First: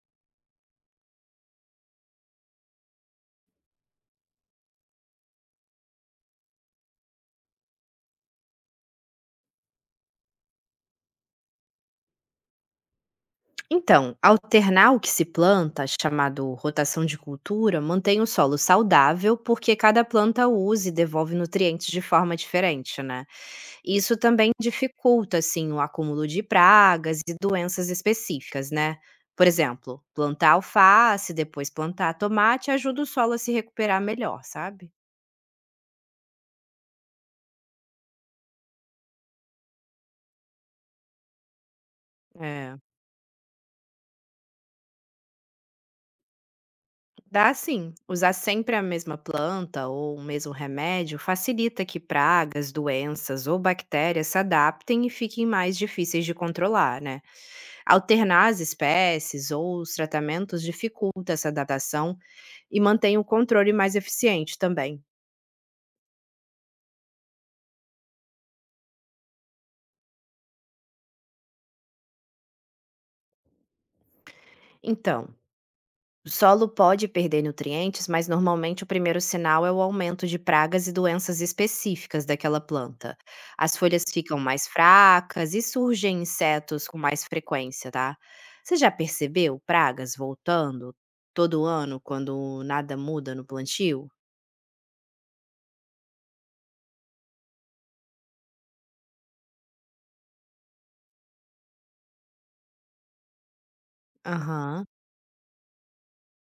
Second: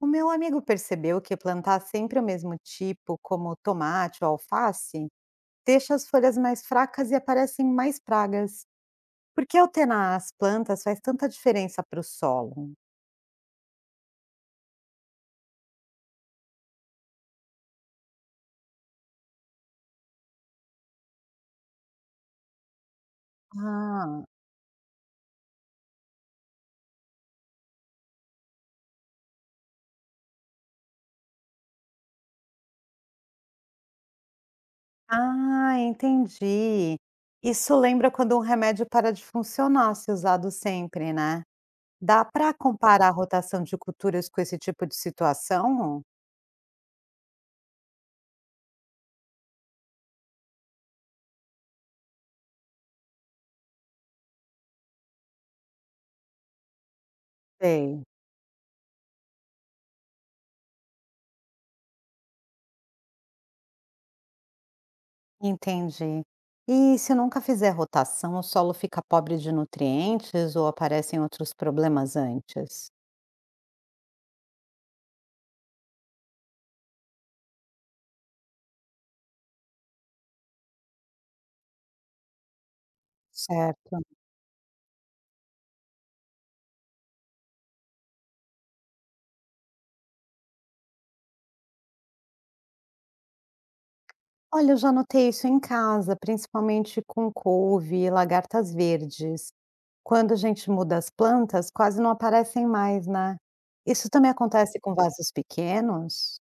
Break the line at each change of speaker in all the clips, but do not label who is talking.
O meu amigo percebeu que plantar sempre o mesmo tipo, como tomate ou alface, deixa as folhas mais fracas e aparecem mais pragas. Por que alternar as plantas faz tanta diferença para o solo?
Então, alternar o que se planta, chamado rotação de cultura, mantém o solo saudável porque cada planta usa e devolve nutrientes de forma diferente, né? Isso
Ah,
também dificulta, assim, o acúmulo de pragas e doenças específicas, né? Por exemplo, plantar alface, depois plantar tomate ajuda o solo a se recuperar melhor, sabe?
ah, entendi. Isso lembra quando um remédio para de funcionar se usado sempre, né? Dá para
É.
comparar a rotação de culturas com esse tipo de situação?
Dá sim. Usar sempre a mesma planta ou o mesmo remédio facilita que pragas, doenças ou bactérias se adaptem e fiquem mais difíceis de controlar, né?
Sei.
Alternar as espécies ou os tratamentos dificulta essa adaptação e mantém o controle mais eficiente também.
Entendi. E se nunca fizer rotação, o solo fica pobre de nutrientes ou aparecem outros problemas antes?
Então, o solo pode perder nutrientes, mas normalmente o primeiro sinal é o aumento de pragas e doenças específicas daquela planta. As
Certo.
folhas ficam mais fracas e surgem insetos com mais frequência, tá? Você já percebeu pragas voltando todo ano quando nada muda no plantio?
Olha, eu já notei isso em casa, principalmente com couve e lagartas verdes. Quando a gente muda as plantas, quase não aparecem mais, né? Isso também acontece
Aham.
com vasos pequenos?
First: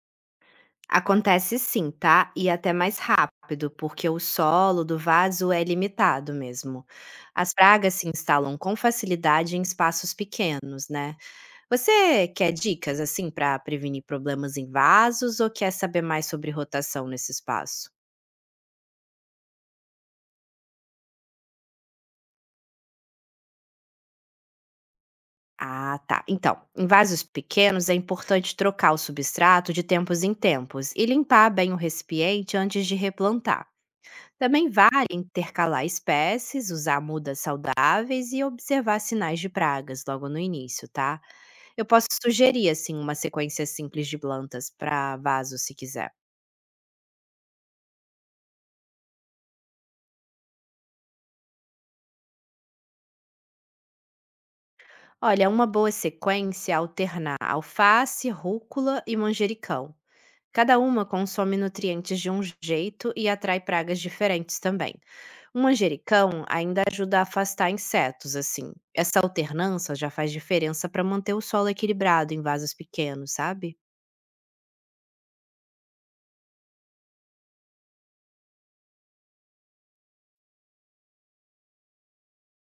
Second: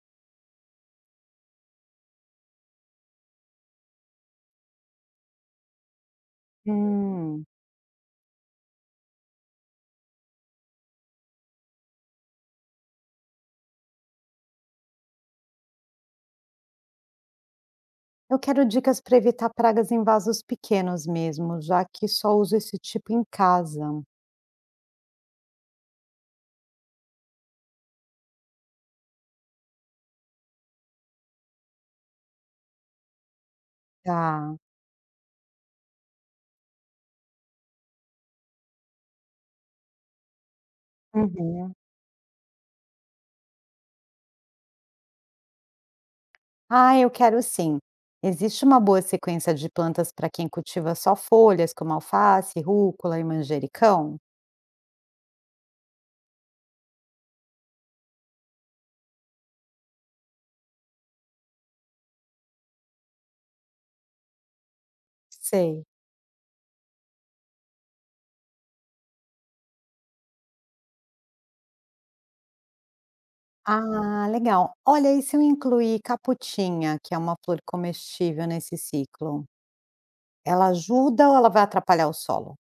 Acontece sim, tá? E até mais rápido, porque o solo do vaso é limitado mesmo.
Hum,
As pragas se instalam com facilidade em espaços pequenos, né? Você quer dicas assim para prevenir problemas em vasos ou quer saber mais sobre rotação nesse espaço?
eu quero dicas para evitar pragas em vasos pequenos mesmo, já que só uso esse tipo em casa.
Ah, tá. Então, em vasos pequenos é importante trocar o substrato de tempos em tempos e limpar bem o recipiente antes de replantar.
Tá.
Também vale intercalar espécies, usar mudas saudáveis e observar sinais de pragas logo no início, tá?
Uhum.
Eu posso sugerir, assim, uma sequência simples de plantas para vaso, se quiser.
Ah, eu quero sim. Existe uma boa sequência de plantas para quem cultiva só folhas, como alface, rúcula e manjericão?
Olha, uma boa sequência é alternar alface, rúcula e manjericão. Cada uma consome nutrientes de um jeito e atrai pragas diferentes também. Um
Sei.
manjericão ainda ajuda a afastar insetos, assim. Essa alternância já faz diferença para manter o solo equilibrado em vasos pequenos, sabe?
Ah, legal. Olha, e se eu incluir caputinha, que é uma flor comestível nesse ciclo? Ela ajuda ou ela vai atrapalhar o solo?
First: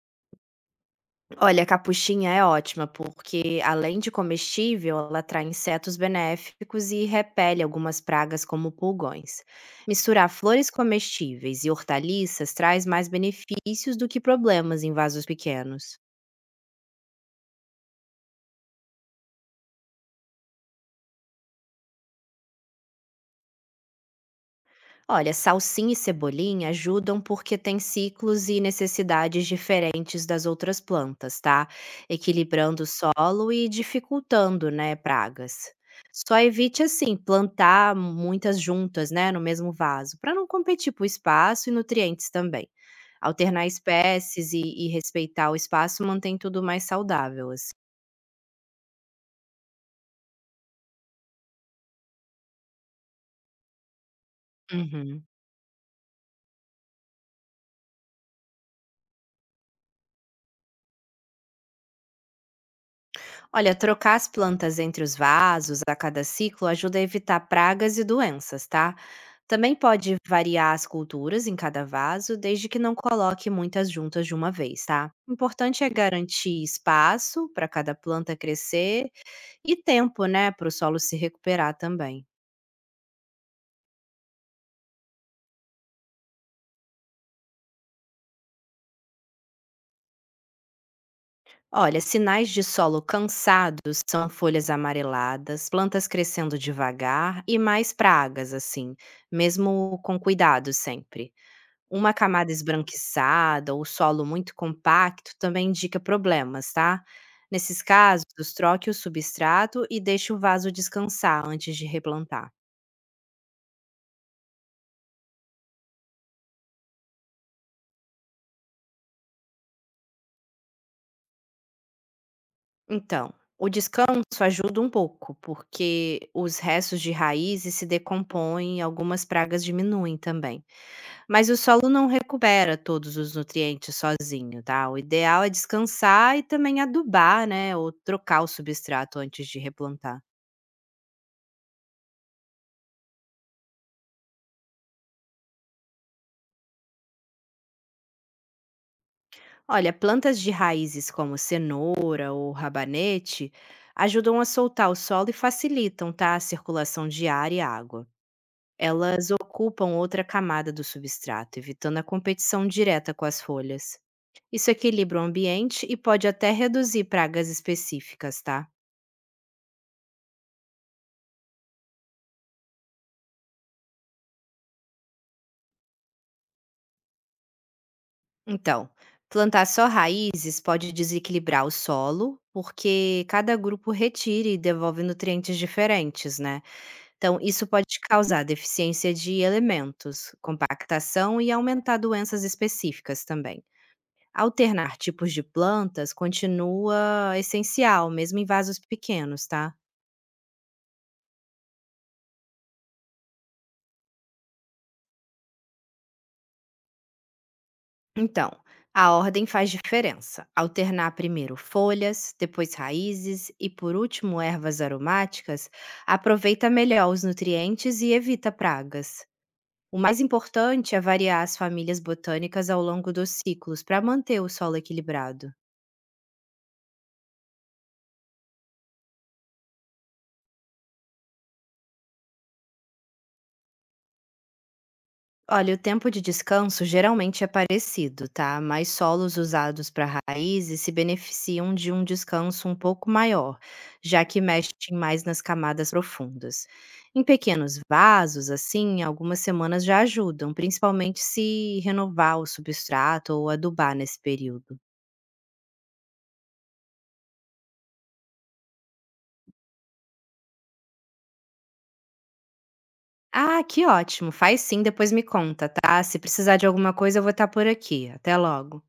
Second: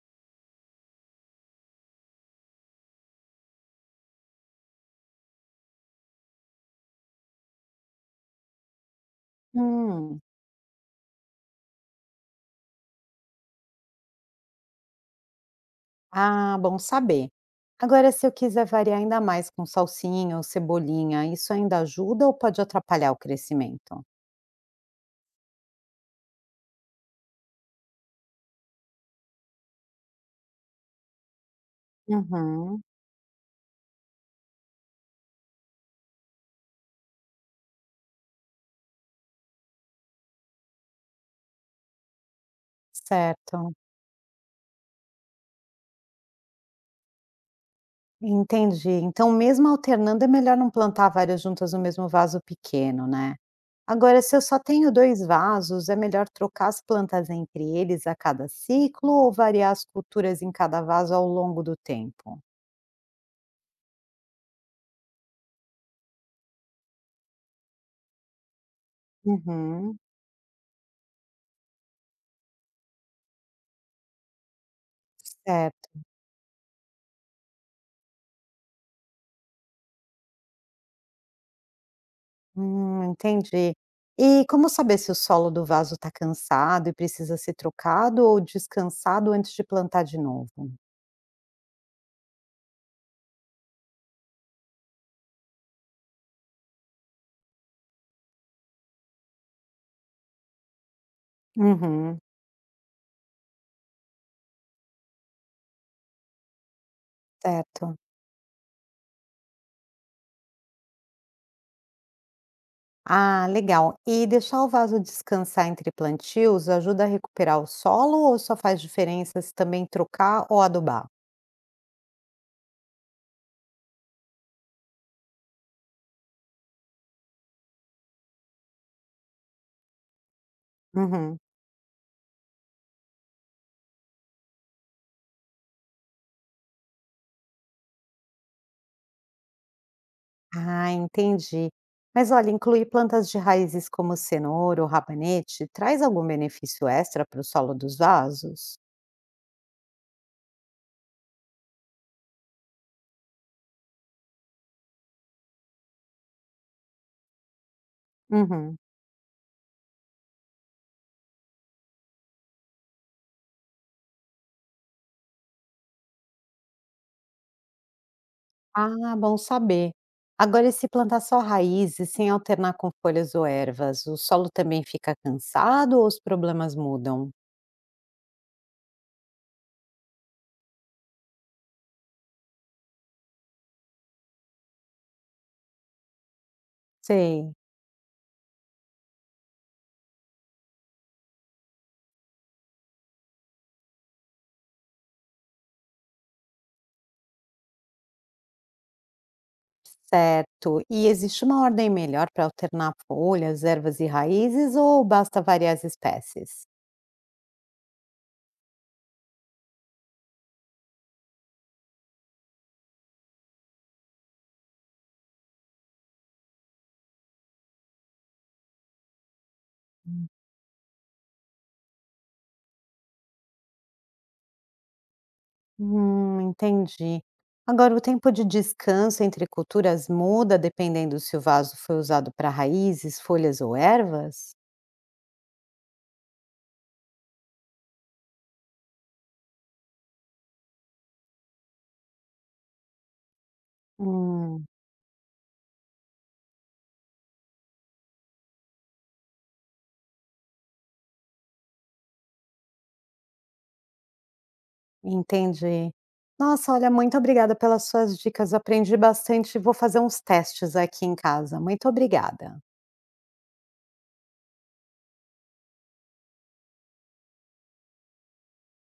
Olha, a capuchinha é ótima porque, além de comestível, ela atrai insetos benéficos e repele algumas pragas como pulgões.
Hum,
Misturar flores comestíveis e hortaliças traz mais benefícios do que problemas em vasos pequenos.
ah, bom saber. Agora, se eu quiser variar ainda mais com salsinha ou cebolinha, isso ainda ajuda ou pode atrapalhar o crescimento?
Olha, salsinha e cebolinha ajudam porque têm ciclos e necessidades diferentes das outras plantas, tá?
Uhum.
Equilibrando o solo e dificultando, né, pragas. Só evite assim plantar muitas juntas, né, no mesmo vaso, para não competir por espaço e nutrientes também. Alternar
Certo.
espécies e respeitar o espaço mantém tudo mais saudável, assim.
Entendi. Então, mesmo alternando, é melhor não plantar várias juntas no mesmo vaso pequeno, né? Agora, se eu só tenho dois
Uhum.
vasos, é melhor trocar as plantas entre eles a cada ciclo ou variar as culturas em cada vaso ao longo do tempo?
Olha, trocar as plantas entre os vasos a cada ciclo ajuda a evitar pragas e doenças, tá? Também
Uhum,
pode variar as culturas em cada vaso, desde que não coloque muitas juntas de uma vez, tá? O importante é
certo.
garantir espaço para cada planta crescer e tempo, né, para o solo se recuperar também.
Entendi. E como saber se o solo do vaso está cansado e precisa ser trocado ou descansado antes de plantar de novo?
Olha, sinais de solo cansado são folhas amareladas, plantas crescendo devagar e mais pragas, assim, mesmo com cuidado sempre. Uma
Uhum,
camada esbranquiçada ou solo muito compacto também indica problemas, tá? Nesses
certo.
casos, troque o substrato e deixe o vaso descansar antes de replantar.
Ah, legal. E deixar o vaso descansar entre plantios ajuda a recuperar o solo ou só faz diferença se também trocar ou adubar?
Então, o descanso ajuda um pouco, porque os restos de raízes se decompõem e algumas pragas diminuem também.
Uhum.
Mas o solo não recupera todos os nutrientes sozinho, tá? O ideal é descansar e também adubar, né? Ou trocar o substrato antes de replantar.
Ah, entendi. Mas olha, incluir plantas de raízes como cenoura ou rabanete traz algum benefício extra para o solo dos vasos?
Olha, plantas de raízes como cenoura ou rabanete ajudam a soltar o solo e facilitam, tá, a circulação de ar e água.
Uhum.
Elas ocupam outra camada do substrato, evitando a competição direta com as folhas. Isso equilibra o ambiente e pode até reduzir pragas específicas, tá?
Ah, bom saber. Agora, e se plantar só raízes sem alternar com folhas ou ervas, o solo também fica cansado ou os problemas mudam?
Então, plantar só raízes pode desequilibrar o solo, porque cada grupo retira e devolve nutrientes diferentes, né? Então,
Sei.
isso pode causar deficiência de elementos, compactação e aumentar doenças específicas também. Alternar tipos de plantas continua essencial, mesmo em vasos pequenos, tá?
Certo. E existe uma ordem melhor para alternar folhas, ervas e raízes ou basta variar as espécies?
Então, a ordem faz diferença. Alternar primeiro folhas, depois raízes e, por último, ervas aromáticas aproveita melhor os nutrientes e evita pragas. O mais importante é variar as famílias botânicas ao longo dos ciclos para manter o solo equilibrado.
Entendi. Agora, o tempo de descanso entre culturas muda dependendo se o vaso foi usado para raízes, folhas ou ervas?
Olha, o tempo de descanso geralmente é parecido, tá? Mas solos usados para raízes se beneficiam de um descanso um pouco maior, já que
Hum,
mexem mais nas camadas profundas. Em pequenos vasos, assim, algumas semanas já ajudam, principalmente se renovar o substrato ou adubar nesse período.
entendi. Nossa, olha, muito obrigada pelas suas dicas. Aprendi bastante e vou fazer uns testes aqui em casa. Muito obrigada.
Ah, que ótimo! Faz sim, depois me conta, tá? Se precisar de alguma coisa, eu vou estar por aqui. Até logo.